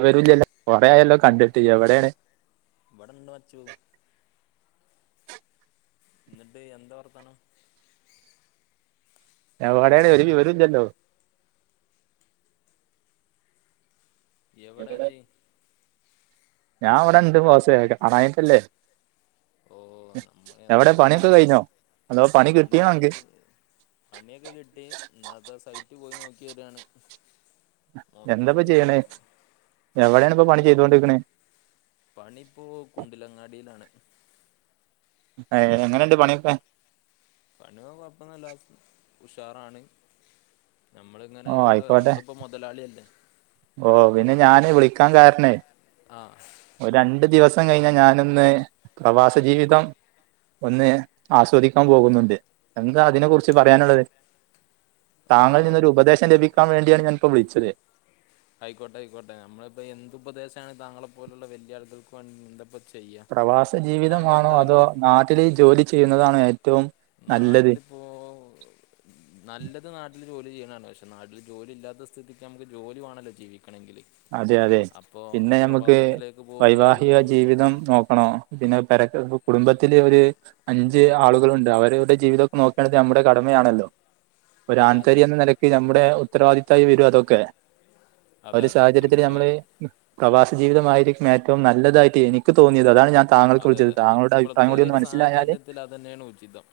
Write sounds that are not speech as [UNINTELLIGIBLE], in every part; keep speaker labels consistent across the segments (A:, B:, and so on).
A: ഒരു വിവരൊല്ലല്ലോ, കൊറെ ആയല്ലോ കണ്ടിട്ട്? എവിടെണ്?
B: ഇവിടെണ്ട് മച്ചു എന്നിട്ട്, എന്താ വർത്തനം?
A: എവടെണ്? ഒരു വിവരൊല്ലല്ലോ?
B: എവടെ ഇജ്ജ്?
A: ഞാൻ വ്ടെ ഇണ്ട് ബോസ്സേ, കാണായിട്ടല്ലേ!
B: ഓ നമ്മൾ
A: എവിടെ
B: എന്തെന്നിട്ട്
A: പണിയൊക്കെ കഴിഞ്ഞോ? അതോ
B: പണി
A: കിട്ടിയോ അനക്ക്
B: പണിയൊക്കെ കിട്ടി ഇന്നാത്തെ സൈറ്റ് പോയി നോക്കി ക്കി വരാണ്.
A: എന്തപ്പ
B: മൊത്തത്തില്
A: ചെയ്യണേ? എവിടേണ്പ്പ പണി
B: എന്ത
A: ചെയ്തൊണ്ട്ക്ക്ണ്?
B: പണിപ്പോ, കുണ്ടിലങ്ങാടിലാണ്.
A: അ, എങ്, എങ്ങനെണ്ട് പണിയൊക്കെ?
B: പണിയൊക്കെ കൊഴപ്പുന്നുല്ലാ ഉഷാറാണ്.
A: ഓ
B: നമ്മളിങ്ങനെ
A: ആയിക്കോട്ടെ
B: നഞമ്മളിപ്പോ മൊതലാളി അല്ലേ.
A: ഓ പിന്നെ ഞാന് വിളിക്കാൻ കാരണേ
B: ആ
A: ഒരണ്ടു ദിവസ മ് കഴിഞ്ഞാൽ ഞാനിന്ന് പ്രവാസ ജീവിതം ഒന്ന് ആസ്വദിക്കാൻ പോകുന്നുണ്ട്. എന്താ അതിനെ കുറിച്ച് പറയാനുള്ളത്?
B: ആ
A: താങ്കളിൽ നിന്നൊരു ഉപദേശം ലഭിക്കാൻ വേണ്ടിയാണ് ഞാനിപ്പോൾ വിളിച്ചത്.
B: ആയിക്കോട്ടെ ആയിക്കോട്ടെ. നമ്മളിപ്പോ എന്ത് ഉപദേശാണ് താങ്കളെ പോലുള്ള വെല്ല്യ ആ ളുകൾക്ക് വ
A: പ്രവാസ ജീവിതമാണോ, അതോ നാട്ടില് ജോലി ചെയ്യുന്നതാണോ ഏ
B: നാട്ടിലിപ്പോ നല്ലത് നാട്ടില് ജോലി ചെയ്യണ. ണ് പക്ഷെ നാട്ടിൽ ജോലി ഇല്ലാത്ത സ്ഥിതിക്ക് നമുക്ക് ജോലി വാണല്ലോ ജീവിക്കണെങ്കില്.
A: അതെ അതെ
B: അപ്പോ
A: പിന്നെ നമുക്ക്
B: പ്രവാസത്തിലേക്ക്
A: വൈവാഹിക
B: പോവുകയായിരിക്കും നല്ലത്
A: ജീവിതം നോക്കണോ, പിന്നെ പരക്ക് കുടുംബത്തില ഒരു അഞ്ച്
B: ആയിക്കോട്ടെ ആയിക്കോട്ടെ
A: ആളുകളുണ്ട് അവരുടെ ജീവിതൊക്കെ നോക്കേണ്ടത് നമ്മുടെ കടമയാണല്ലോ. ഒരു ആൺ
B: അതെ അതെ
A: തരി എന്ന നിലക്ക് നമ്മുടെ ഉത്തരവാദിത്തായി വരും അതൊക്കെ.
B: അതെ അതെ.
A: ഇരത്തിൽ നമ്മള്
B: തീർച്ചയായും
A: പ്രവാസ ജീവിതമായിരിക്കും ഏറ്റവും നല്ലതായിട്ട് എനിക്ക് തോന്നിയത് അതാണ് ഞാൻ താങ്കൾക്ക്
B: അതെ
A: വിളിച്ചത്
B: അതെ
A: താങ്കളുടെ അഭിപ്രായം
B: ഇപ്പളത്തെ
A: കൂടി ഒന്ന്
B: ഈഒരു
A: മനസ്സിലായാല്
B: സാഹചര്യത്തിൽ അതെന്നേണ് ഉചിതം.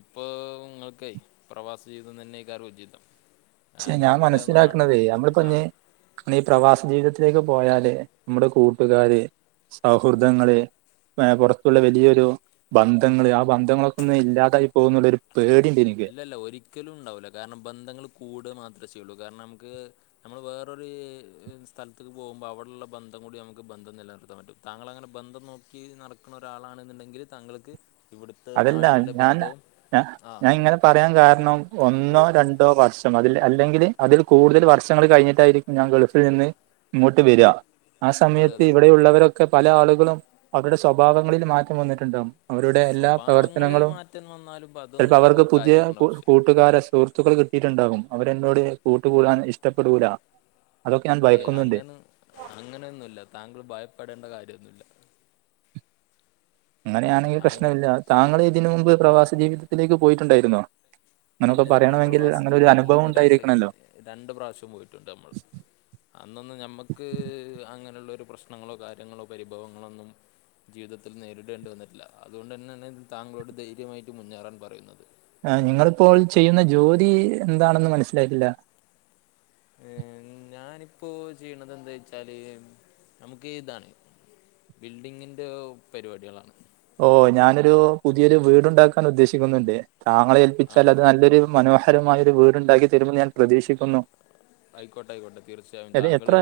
B: ഇപ്പൊ ഇങ്ങൾക്കെ പ്രവാസ ജീവിതം തന്നെയ്ക്കാരം ഉചിതം.
A: ക്ഷെ
B: കാരണം
A: ഞാൻ
B: ഇവിടെ
A: മനസ്സിലാക്കണതേ
B: നാട്ടില് ആ
A: നമ്മൾപ്പിഞ് ഈ പ്രവാസ ജീവിതത്തി ത്തിലേക്ക് പോയാല് നമ്മുടെ കൂട്ടുകാാര് സൗഹൃദങ്ങള് ഏ പുറത്തുള്ള വലിയൊരു ബന്ധങ്ങള്, ആ ബന്ധങ്ങളൊക്ക ഒന്നില്ലാതായി പോകുന്നുള്ളൊരു പേടിണ്ട് എനിക്ക്
B: ഇല്ലല്ല ഒരിക്കലും ഉണ്ടാവൂല കാരണം ബന്ധങ്ങൾ കൂട മാത്ര യ്യ്ള്ളൂ കാരണമുക്ക് നമ്മൾ വേറൊരു സ്ഥലത്തക്ക് പോകുമ്പോൾ അവിടെള്ള ബന്ധം കൂടി നമുക്ക് ബ ബന്ധം നിലനിർത്താൻ പറ്റും. താങ്കളങ്ങനെ ബന്ധം നോക്കി നടക്കുന്ന ഒരാളാണെന്നുണ്ടെങ്കിൽ താങ്കൾക്ക് ഇവിടുത്തെ
A: അതല്ല
B: നാട്ടിലെ
A: ഞാൻ
B: ബന്ധവും
A: ഞാ
B: ആഹ
A: ഞാൻ ഇങ്ങനെ പറയാൻ കാരണം ഒന്നോ രണ്ടോ വർഷം അതിൽ അല്ലെങ്കിൽ അതിൽ കൂടുതൽ വർഷങ്ങൾ കഴിഞ്ഞിട്ടായിരിക്കും ഞ ൻ ഗൾഫിൽ നിന്ന് ഇങ്ങോട്ട് വെര. ആ
B: അതെ
A: സമയത്ത്
B: അതെ
A: ഇവിടെയുള്ളവരൊക്കെ പല ആളുകളും അവരുടെ സ്വഭാവങ്ങളിൽ മാറ്റം വന്നിട്ടുണ്ടാവും. അവരുടെ എല്ലാ
B: സ്വഭാവങ്ങളിൽ
A: പ്രവർത്തനങ്ങളും
B: മാറ്റം വന്നാലും ഇപ്പം അതൊന്നും
A: ചിൽപ്പോൾ
B: ഇപ്പോൾ
A: അവർക്ക് പുതിയ
B: കാര്യമാക്കേണ്ട
A: കൂ
B: ആവശ്യം
A: കൂട്ടുകാരെ സുഹൃത്തുക്കൾ കി ട്ടീട്ടണ്ടാകും. അവരെന്നോട് കൂട്ടു കൂടാൻ ഇഷ്ടപ്പെടൂല. അതൊക്കെ ഞാൻ
B: ഏ
A: ഭയക്കുന്നുണ്ട്
B: അങ്ങനെ അങ്ങനൊന്നുല്ല താങ്കൾ ഭയപ്പെടേണ്ട കാര്യന്നൂല്ല.
A: അങ്ങനെയാണെങ്കി പ്രശ്നമില്ല. താങ്കൾ ഇതിന് മുമ്പ് പ്രവാസ ജീവിതത്തിലേക്ക് പോയിട്ടുണ്ടായിരുന്നോ? അങ്ങനൊക്കെ
B: പിന്നെ നമ്മൾ
A: പറയണമെങ്കിൽ
B: പ്രവാസ
A: അങ്ങനെ ഒരു അനുഭവം
B: ജീവിതത്തിലേക്ക് രണ്ട്
A: ഉണ്ടായിരിക്കണല്ലോ
B: രണ്ട് പ്രാവശ്യം പോയിട്ടുണ്ട് നമ്മൾ. അന്നൊന്ന് ഞമ്മക്ക് അങ്ങനെയുള്ളരു പ്രശ്നങ്ങളോ കാര്യങ്ങളോ പരിഭവങ്ങളൊന്നും ജീവിതത്തിൽ നേരിടേണ്ടി വന്നിട്ടില്ല. അതുകൊണ്ടെന്നേണ് താങ്കളോട് ധൈര്യമായിട്ട് മുന്നേറാൻ പറയുന്നത്.
A: ആ നിങ്ങളിപ്പോൾ ചെയ്യുന്ന ജോലി എന്താണെന്ന് മനസ്സിലായിട്ടില്ല?
B: ഞാനിപ്പോ ചെയ്യണതെന്തേച്ചാല് നമുക്ക് താണ് ബിൽഡിങ്ങിന്റെ പരിപാടികളാണ്.
A: ഓ ഞാനൊരു പുതിയൊരു വീടുണ്ടാക്കാൻ ഉദ്ദേശിക്കുന്നുണ്ട്. താങ്കളെ
B: ആ,
A: ഏൽപ്പിച്ചാൽ അത് നല്ലൊരു മനോഹരമായ ഒരു വീടുണ്ടാക്കി തരുമെന്ന് ഞാൻ പ്രതീക്ഷിക്കുന്നു.
B: ആയിക്കോട്ടെ ആയിക്കോട്ടെ തീർച്ചയായും.
A: അത്
B: താങ്കൾ
A: എത്ര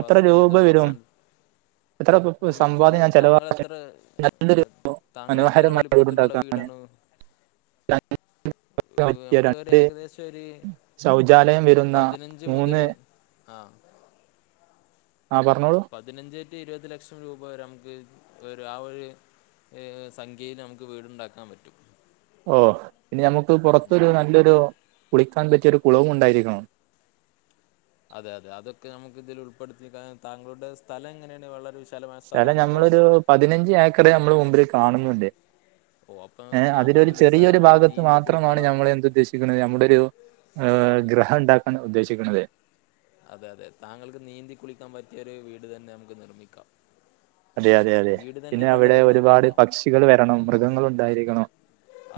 A: എത്ര രൂപ
B: ജീവിതം
A: വരും
B: അവസാനം
A: എത്ര ദുപ്പ് സംവാദ്യം ഞാൻ ചെലവാ ത്
B: താങ്കളെത്ര വലിപ്പത്തിലുള്ള
A: മനോഹരമായോട്ണ്ടാക്കാന്
B: വീടാണ് ഏഹ്
A: [UNINTELLIGIBLE]
B: നമുക്ക് ഒരു
A: രണ്ട്
B: ഏകദേശം ഒരു
A: ശൗചാലയം വരുന്ന
B: പതിനഞ്ച് മുതല് ആ
A: ആ പറഞ്ഞോളൂ
B: പതിനഞ്ച് ഇരുപത് ലക്ഷം രൂപ വരെ നമുക്ക് ഒരു ആ ഒരു സംഖ്യയിൽ നമുക്ക് വീടുണ്ടാക്കാൻ പറ്റും
A: ഓ ഇനി ഞമ്മക്ക് പുറത്തൊരു നല്ലൊരു കുളിക്കാൻ പറ്റിയൊരു കുളവും ഉണ്ടായിരിക്കണം [INAUDIBLE]
B: അതെ അതെ അതൊക്കെ നമുക്ക് ഇതിൽ ഉൾപ്പെടുത്തി താങ്കളുടെ സ്ഥലം എങ്ങനെയാണ് വളരെ വിശാലമായ
A: സ്ഥലം
B: സ്ഥലമാണോ അതോ
A: ഞമ്മളൊരു പതിനഞ്ച് ഏക്കർ നമ്മള് മുമ്പില് കാണുന്നുണ്ട്
B: ഓ അപ്പം
A: ഏ അതിൽ ഒരു
B: താങ്കൾക്ക്
A: ചെറിയൊരു
B: വിശാലമായി
A: ഭാഗത്ത്
B: നീന്തി
A: മാത്രമാണ്
B: കുളിക്കാനുള്ള
A: ഞമ്മള് എന്തു ഉദ്ദേശിക്കണത് ഞമ്മടൊരു ഏ ഗൃഹം ഉണ്ടാക്കാൻ ഉദ്ദേശിക്കണതേ
B: അതെ അതെ താങ്കൾക്ക് നീന്തി കുളിക്കാൻ പറ്റിയൊരു വീട് തന്നെ നമുക്ക് നിർമ്മിക്കാം
A: അതെ അതെ അതെ
B: വീട് തന്നെ
A: പിന്നെ അവിടെ
B: വെള്ളത്തിൽ
A: ഒരുപാട്
B: നിർമ്മിക്കണോ
A: പക്ഷികൾ വരണം മൃഗങ്ങൾ ഉണ്ടായിരിക്കണം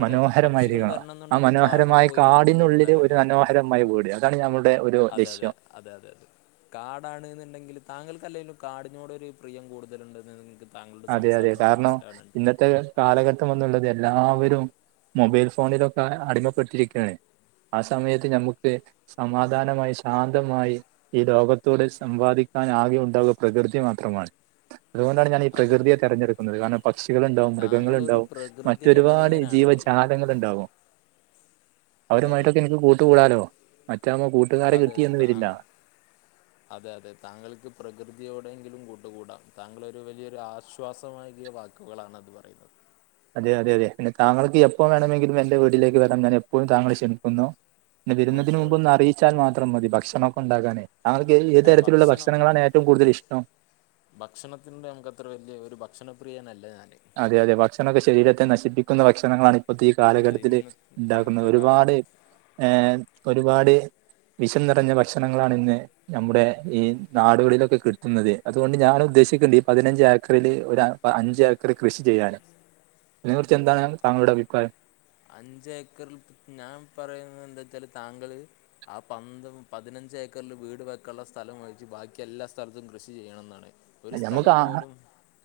B: അതെ അതെ പക്ഷികൾ
A: മനോഹരമായിരിക്കണം
B: വരണം
A: ആ
B: എന്നുണ്ടെങ്കിൽ കാട്ടിൽ
A: മനോഹരമായ
B: പോയി നമുക്ക്
A: കാടിനുള്ളില് ഒരു
B: വീടുണ്ടാക്കേണ്ടി വരും
A: മനോഹരമായ വീട് അതാണ് ഞാൻ നമ്മുടെ ഒരു ലക്ഷ്യം
B: കാടാണ്ന്നുണ്ടെങ്കിൽ താങ്കൾക്കല്ലെലും കാടിനോട് ഒരു പ്രിയം കൂടുതലുണ്ട്ന്ന്
A: അതെ അതെ കാരണം ഇന്നത്തെ കാലഘട്ടം എന്നുള്ളത് എല്ലാവരും മൊബൈൽ ഫോണിലൊക്കെ അടിമപ്പെട്ടിരിക്കാണ് ആ സമയത്ത് ഞമ്മുക്ക് സമാധാനമായി ശാന്തമായി ഈ ലോകത്തോട് സംവാദി ക്കാൻ ആകെ ഉണ്ടാവുക പ്രകൃതി മാത്രമാണ് അതുകൊണ്ടാണ് ഞാൻ ഈ
B: അതെ
A: പ്രകൃതിയെ
B: അതെ
A: തെരഞ്ഞെടുക്കുന്നത് കാരണം പക്ഷികളുണ്ടാവും
B: താങ്കളൊരു
A: മൃഗങ്ങളുണ്ടാവും
B: പ്രകൃതി
A: മറ്റൊരുപാട്
B: രമണീയനാണല്ലേ
A: ജീവജാലങ്ങൾ ഉണ്ടാവും
B: അതെ അതെ
A: അവരുമായിട്ടൊക്കെ എനിക്ക് കൂട്ട് കൂടാലോ
B: അതെ അതെ താ അതെ അതെ താങ്കൾക്ക് പ്രകൃതിയോടെങ്കിലും കൂട്ട് കൂട താങ്കളൊരു വലിയൊരു ആശ്വാസമാകിയ വാക്കുകളാണ് അത് പറയുന്നത്
A: അതെ അതെ അതെ പിന്നെ താങ്കൾക്ക് എപ്പോൾ വേണമെങ്കിലും എന്റെ വീട്ടിലേക്ക് വരാം ഞാൻ എപ്പഴും താങ്കളെ ക്ഷണിക്കുന്നു പിന്നെ വരുന്നതിന്
B: ഓക്കെ
A: മുമ്പ് ഒന്ന്
B: ഓക്കെ
A: അറിയിച്ചാൽ മാത്രം മതി ഭക്ഷണം ഒക്കെ ഉണ്ടാക്കാനേ താങ്കൾക്ക് ഏത്
B: അല്ല
A: തരത്തിലുള്ള
B: ഭക്ഷണം
A: ഭക്ഷണങ്ങളാണ് ഏറ്റവും കൂടുതൽ ഇഷ്ടം
B: ഭക്ഷണത്തിനോട് നമുക്ക് അത്ര വലിയ ഒരു ഭക്ഷണപ്രിയനല്ല ഞാൻ
A: അതെ അതെ ഭക്ഷണൊക്കെ ശരീരത്തെ നശിപ്പിക്കുന്ന ഭക്ഷണങ്ങളാണ് ഇപ്പത്തെ ഈ
B: അത്
A: കാലഘട്ടത്തില്
B: ഇന്ന്
A: ഉണ്ടാക്കുന്നത്
B: ഇന്നത്തെ
A: ഒരുപാട്
B: കാലഘട്ടത്തിൽ
A: ഏ ഒരുപാട് വിഷം നിറഞ്ഞ ഭക്ഷണങ്ങളാണ് ഇന്ന് ഞമ്മുടെ ഈ നാടുകളിലൊക്കെ കിട്ടുന്നത് അതുകൊണ്ട് ഞാൻ ഉദ്ദേശിക്കണ്ട് ഈ പതിനഞ്ച് ഏക്കറിൽ ഒരു അഞ്ചേക്കർ ക്കറി കൃഷി ചെയ്യാനും അതിനെക്കുറിച്ച് എന്താണ് താങ്കളുടെ അഭിപ്രായം
B: അഞ്ച് ഏക്കറിൽ ഞാൻ പറയുന്നത് എന്താച്ചാല് താങ്കള് ആ പന്ത് പതിനഞ്ച് ഞ്ച് ഏക്കറിൽ വീട് വെക്കള്ള സ്ഥലം ഒയിച്ച് ബാക്കി എല്ലാ സ്ഥലത്തും കൃഷി ചെയ്യണംമെന്നാണ്
A: ഞമ്മുക്ക് ആ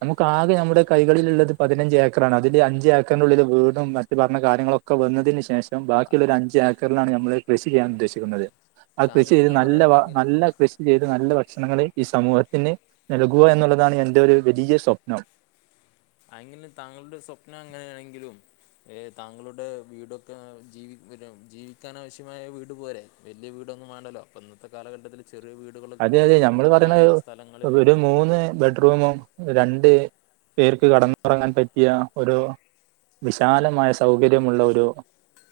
A: നമുക്ക് ആകെ നമ്മുടെ കൈകളിലുള്ളത് പതിനഞ്ച് ഏക്കറാണ് അതില് അഞ്ച് ഏക്കറിനുള്ളിൽ വീടും മറ്റ് പറഞ്ഞ കാര്യങ്ങളൊക്കെ വന്നതിന് ശേഷം ബാക്കിയുള്ള
B: അത്
A: ഒരു അഞ്ച് ഏക്കറിലാണ് ഞമ്മള് കൃഷി ചെയ്യാൻ ഉദ്ദേശിക്കുന്നത് ആ കൃഷി
B: താങ്കൾ
A: ചെയ്ത്
B: ഞാൻ
A: നല്ല
B: പറയണെങ്കിൽ
A: നല്ല കൃഷി ചെയ്ത് നല്ല ഭക്ഷണങ്ങള് ഈ സമൂഹത്തിന് നൽകുക എന്നുള്ളതാണ് എന്റെ ഒരു വലിയ സ്വപ്നം
B: അങ്ങനെ താങ്കളുടെ സ്വപ്നം അങ്ങനെയാണെങ്കിലും ഏ താങ്കളുടെ വീടൊക്കെ ജീവി ജീവിക്കാനാവശ്യമായ വീട് പോരെ വലിയ വീട് ന്നും വേണ്ടല്ലോ പ്പൊ ഇന്നത്തെ കാലഘട്ടത്തിൽ ചെറിയ വീടുകളൊക്കെ
A: അതെ അതെ
B: വെച്ച്
A: നമ്മള് പറയണ
B: ബാക്കിയുള്ള സ്ഥലങ്ങളിൽ
A: ഒരു മൂന്ന് ബെഡ്റൂമും രണ്ട് പേർക്ക് കെടന്നൊറങ്ങാൻ പറ്റിയ ഒരു വിശാലമായ സൗകര്യമുള്ള ഒരു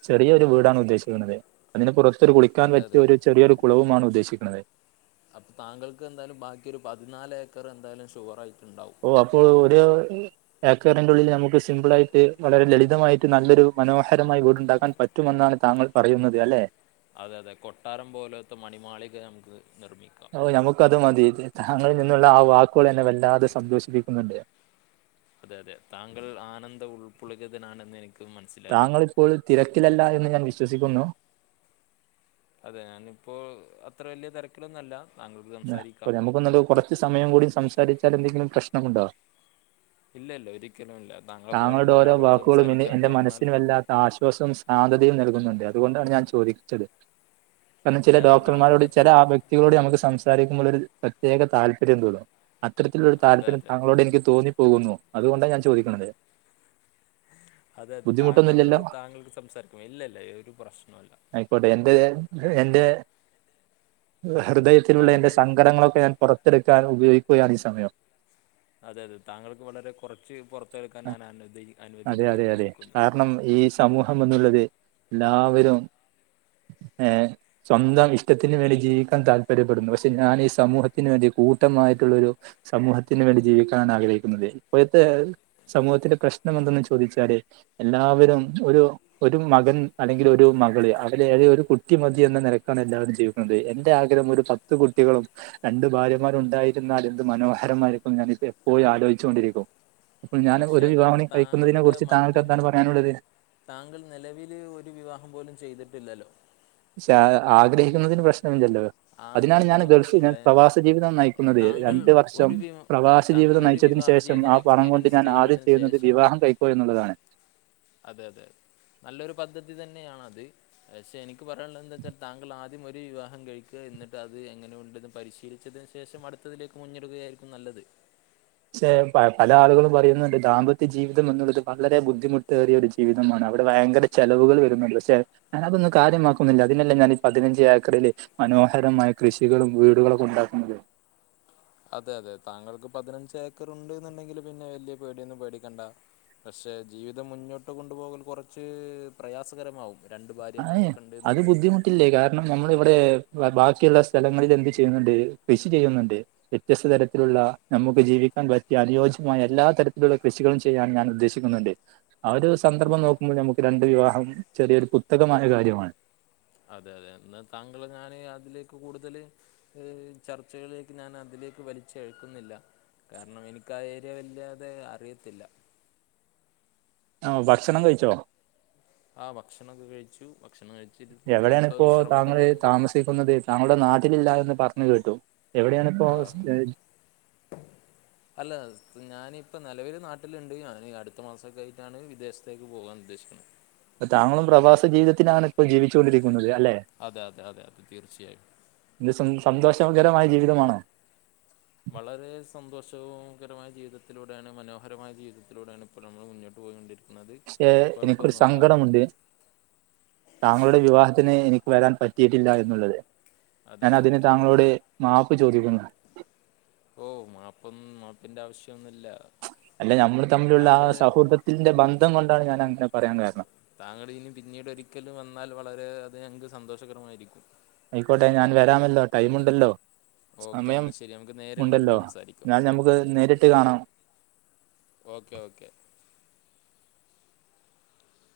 A: ചെറിയ ഒരു വീടാണ് ഉദ്ദേശിക്കുന്നത് അതിനെ കുറിച്ച് കുളിക്കാൻ
B: അതെ
A: പറ്റിയ
B: അതെ
A: ഒരു ചെറിയൊരു കുളവുമാണ് ഉദ്ദേശിക്കുന്നത്
B: അപ്പൊ താങ്കൾക്ക് എന്തായാലും ബാക്കി ഒരു പതിനാല് ഏക്കർ എന്തായാലും ഷുവർ ആയി
A: ഓ അപ്പോൾ ഒരു ഏക്കറിന്റെ ഉള്ളിൽ നമുക്ക് സിമ്പിളായിട്ട് വളരെ ലളിതമായിട്ട് നല്ലൊരു മനോഹരമായി വീടുണ്ടാക്കാൻ പറ്റുമെന്നാണ് താങ്കൾ പറയുന്നത് അല്ലെ.
B: അതെ അതെ കൊട്ടാരം പോലത്തെ മണിമാളിക നമുക്ക് നിർമ്മിക്കാം
A: ഓ ഞമക്ക് അത് മതി. താങ്ങളിൽ നിന്നുള്ള ആ വാക്കുകൾ എന്നെ വല്ലാതെ സന്തോഷിപ്പിക്കുന്നുണ്ട്.
B: അതെ അതെ താങ്കൾ ആനന്ദം ഉൾപൊള്ളുകതനാണെന്ന് എനിക്ക് മനസ്സിലായി
A: താങ്കളിപ്പോൾ തിരക്കിലല്ലാ എന്ന് ഞാൻ വിശ്വസിക്കുന്നു.
B: അതെ ഞാനിപ്പോ അത്ര വലിയ തിരക്കിലൊന്നല്ല. താങ്കൾക്ക്
A: അപ്പ
B: സംസാരിക്കാം
A: നമുക്കൊന്നണ്ട് കൊറച്ച് സമയം കൂടി സംസാരിച്ചാൽ എന്തെങ്കിലും പ്രശ്നമുണ്ടോ?
B: ഇല്ല ഇല്ല ഒരിക്ക
A: താങ്കളുടെ ഓരോ വാക്കുകളും ഇനി
B: എന്ന്
A: എൻ്റെ
B: പറഞ്ഞാൽ
A: മനസ്സിന് വല്ലാത്ത ആശ്വാസും ശാന്തതയും നൽകുന്നുണ്ട്. ത്കൊണ്ടാണ് ഞാൻ ചോദിച്ചത്. ല്ല ചില
B: ഇല്ല ഇല്ല
A: ഡോക്ടർമാരോട്
B: താങ്കൾക്ക് എത്ര
A: ചില ആ
B: മണി-
A: വ്യക്തികളോട് നമുക്ക് സംസാരിക്കുമ്പോൾ ഒരു പ്രത്യേക താല്പര്യം തോന്നും. അത്തരത്തിലൊരു
B: അതെ
A: താല്പര്യം
B: അതെ
A: താങ്കളോട് എനിക്ക് തോന്നിപ്പോകുന്നു. അതുകൊണ്ടാ ഞാ ചോദിക്ക്ണത്. [INAUDIBLE]
B: അതെ അതെ താങ്കൾ
A: ബുദ്ധിമുട്ടൊന്നുമില്ലല്ലോ
B: താങ്കൾക്ക് സംസാരിക്കും ഇല്ലല്ല എനിക്ക് ഒരു പ്രശ്നൊല്ല.
A: ആയിക്കോട്ടെ എന്റെ എന്റെ ഹൃദയത്തിലുള്ള എന്റെ
B: താങ്കൾ
A: സങ്കടങ്ങളൊക്കെ ഞാൻ പുറത്തെടുക്കാൻ ഉപയോഗിക്കുകയാണ് ഈ സമയം.
B: അതെ അതെ താങ്കൾക്ക് വളരെ കുറച്ച് പുറത്ത്
A: അതെ അതെ അതെ കാരണം ഈ സമൂഹം എന്നുള്ളത് ല്ലാവരും ഏ സ്വന്തം ഇഷ്ടത്തിനന് വേണ്ടി ജീവിക്കാൻ താല്പര്യപ്പെടുന്നു. പക്ഷെ ഞാനീ സമൂഹത്തിന് വേണ്ടി കൂട്ടമായിട്ടുള്ളരു സമൂഹത്തിന് വേണ്ടി ജീവിക്കാനാഗ്രഹിക്കുന്നത്. ഇപ്പോഴത്തെ സമൂഹത്തിന്റെ പ്രശ്നം എന്തെന്ന് ചോദിച്ചാല് എല്ലാവരും ഒരു ഒരു മകൻ അല്ലെങ്കിൽ ഒരു മകള് അവര് എയ ഒരു കുട്ടി മതി എന്ന നെലക്കാണ് എല്ലാവരും ജീവിക്കുന്നത്. എന്റെ ആഗ്രഹം ഒരു പത്ത് കുട്ടികളും രണ്ടു ഭാര്യമാരു ഉണ്ടായിരുന്നാലും എന്ത് മനോഹരമായിരിക്കുന്ന് ഞാനെപ്പോഴും ആലോചിച്ചൊണ്ടിരിക്കും. ഞാൻ
B: പക്ഷെ
A: ഒരു
B: അത്
A: വിവാഹം
B: മ
A: കൂടി കഴിക്കുന്നതിനെ കുറിച്ച് താങ്കൾക്ക് എന്താണ് പറാനുള്ളത്?
B: താങ്കള് നിലവില് ഒരു വിവാഹം പോലും ചെയ്തിട്ടില്ലല്ലോ.
A: ആഗ്രഹിക്കുന്നതിന് പ്രശ്നമില്ലല്ലോ.? അതിനാണ് ഞാൻ
B: ആഗ്രഹിക്കുന്നത്
A: ഗൾഫ്
B: പ്രശ്നമില്ല
A: പ്രവാസ ജീവിതം നയിക്കുന്നത്.
B: താങ്കൾ
A: രണ്ട് വർഷം
B: ഒരു വി
A: പ്രവാസ
B: താങ്കൾ
A: ജീവിതം
B: ഒരു
A: നയിച്ച് അതിനു
B: വിവാഹ
A: ശേഷം
B: ജീവിതം
A: ആ പണം കൊണ്ട്
B: എക്സ്പീരിയൻസ്
A: ഞാൻ ആദ്യം
B: ചെയ്തതിന്
A: ചെയ്യുന്നത്
B: ശേഷം
A: വിവാഹം കൈയ്ക്കുക എന്നുള്ളതാണ്.
B: അതെ അതെ നല്ലൊരു പദ്ധതി തന്നെ. ണത് പക്ഷെ എനിക്ക് പറയാനുള്ളത് എന്താ വെച്ചാൽ താങ്കൾ ആദ്യം ഒരു വിവാഹം കഴിക്കു. എന്നിട്ട് അത് എങ്ങനെയു ണ്ടെന്ന് പരിശീലിച്ചതിന് ശേഷം അടുത്തതിലേക്ക് മുന്നിടുകയായിരിക്കും നല്ലത്.
A: ക്ഷെ പല ആളുകളും പറയുന്നുണ്ട് ദാമ്പത്യ ജീവിതം എന്നുള്ളത് വളരെ ബുദ്ധിമുട്ടേറിയ ഒരു ജീവിതമാണ്. അവിടെ ഭയങ്കര ചെലവുകൾ വരുന്നുണ്ട്. പക്ഷെ ഞാന തൊന്നും കാര്യമാക്കുന്നില്ല. അതിനെല്ലെ ഞാനീ പതിനഞ്ച് ഏക്കറില് മ മനോഹരമായ കൃഷികളും വീടുകളൊക്കെ ണ്ടാക്കുന്നത്.
B: അതെ അതെ താങ്കൾക്ക് പതിനഞ്ച് ഏക്കർ ഉണ്ട് ന്ന്ണ്ടെങ്കില് പിന്നെ വലിയ പേടിയൊന്നും പേടിക്കണ്ട. പക്ഷെ ജീവിതം മുന്നോട്ട് കൊണ്ടുപോകൽ കൊറച്ച് പ്രയാസകരമാവും. രണ്ട്
A: അ
B: ഭാര്യമാരൊക്കെ ഉണ്ട് എന്ന്
A: അത്
B: പറയുമ്പോൾ
A: ബുദ്ധിമുട്ടില്ലേ കാരണം നമ്മള ഇവിടേ ബാക്കിയുള്ള സ്ഥലങ്ങളിൽ എന്ത് ചെയ്യുന്നുണ്ട്, കൃഷി ചെയ്യുന്നുണ്ട്. വ്യത്യസ്ത തരത്തിലുള്ള നമുക്ക് ജീവി പറ്റി അനുയോജ്യമായ എല്ലാ തരത്തിലുള്ള കൃഷികളും ചെയ്യാൻ ഞാൻ ഉദ്ദേശിക്കുന്നുണ്ട്. ആ ഒരു
B: ഓ
A: സന്ദർഭം നോക്കും രണ്ട് വിവാഹം ചെറിയൊരു കുത്തകമായ കാര്യമാണ്.
B: അതെ അതെ എന്ന താങ്കൾ ഞാന് അതിലേക്ക് കൂടുതല് ചർച്ചകളിലേക്ക് ഞാൻ അതിലേ വലിച്ച് എഴക്കുന്നില്ല. കാരണം എനിക്കാരൃ വലാതെ അറിയത്തില്ല.
A: ആ ഭക്ഷണം കഴിച്ചോ?
B: ആ ഭക്ഷണംൊക്കെ കഴിച്ചു. ഭക്ഷണം കഴി
A: എവിടേണ്പ്പോ താങ്കൾ താമസിക്കുന്നത്. താങ്കളുടെ നാട്ടിലില്ല എന്ന് പറഞ്ഞു കേട്ടു. എവിടെയണിപ്പോ സ്
B: ആ അല്ല ഞാനിപ്പം നിലവിൽ നാട്ടിലുണ്ട് ഞാന് അടുത്ത മാസംക്കെ ആയിട്ടാണ് വിദേശത്തേക്ക് പോകാൻ ഉദ്ദേശിക്കുന്നത്.
A: താങ്കളും പ്രവാസ ജീവിതത്തിലാണ് ഇപ്പോ ജീവിച്ചുകൊണ്ടിരിക്കുന്നത് അല്ലെ
B: അതെ അതെ അതെ അതെ തീർച്ചയായും.
A: തേകരമായ ജീവിതമാണോ?
B: വളരെ സന്തോഷകരമായ ജീവിതത്തിലൂടെയാണ് മനോഹരമായ ജീവിതത്തിലൂടെയാണ് ഇപ്പോൊ നമ്മൾ മുന്നോട്ട് പോയ്കൊണ്ടിരിക്കുന്നത്.
A: പക്ഷേ എനിക്കൊരു സങ്കടമുണ്ട്. താങ്കളുടെ വിവാഹത്തിന് എനിക്ക് വരാൻ പറ്റിയിട്ടില്ല എന്നുള്ളത്
B: അതെ
A: ഞാൻ
B: അതെ
A: അതിന്
B: അതെ
A: താങ്കളോട് മാപ്പ് ചോദിക്കുന്നു.
B: ഓ മാപ്പൊന്നും മാപ്പിന്റെ ആവശ്യോന്നുല്ല.
A: അല്ല ഞമ്മള് തമ്മിലുള്ള ആ സൗഹൃദത്തിന്റെ ബന്ധം കൊണ്ടാണ് ഞാൻ അങ്ങനെ പറയാൻ കാരണം
B: താങ്കൾ ഇനും പിന്നീട് ഒരിക്കലും വന്നാൽ വളരെ അത് ഞങ്ങക്ക് സന്തോഷകരമായിരിക്കും.
A: ആയിക്കോട്ടെ ഞാൻ വരാമല്ലോ ടൈം ഉണ്ടല്ലോ
B: ഓക്കെ
A: സമയം
B: എന്നാൽ ശരി നമുക്ക് നേരിൽ കണ്ട്
A: ഉണ്ടല്ലോ
B: സംസാരിക്കാം
A: എന്നാൽ ഞമ്മുക്ക്
B: ഓക്കെ
A: നേരിട്ട് കാണാം.
B: Okay okay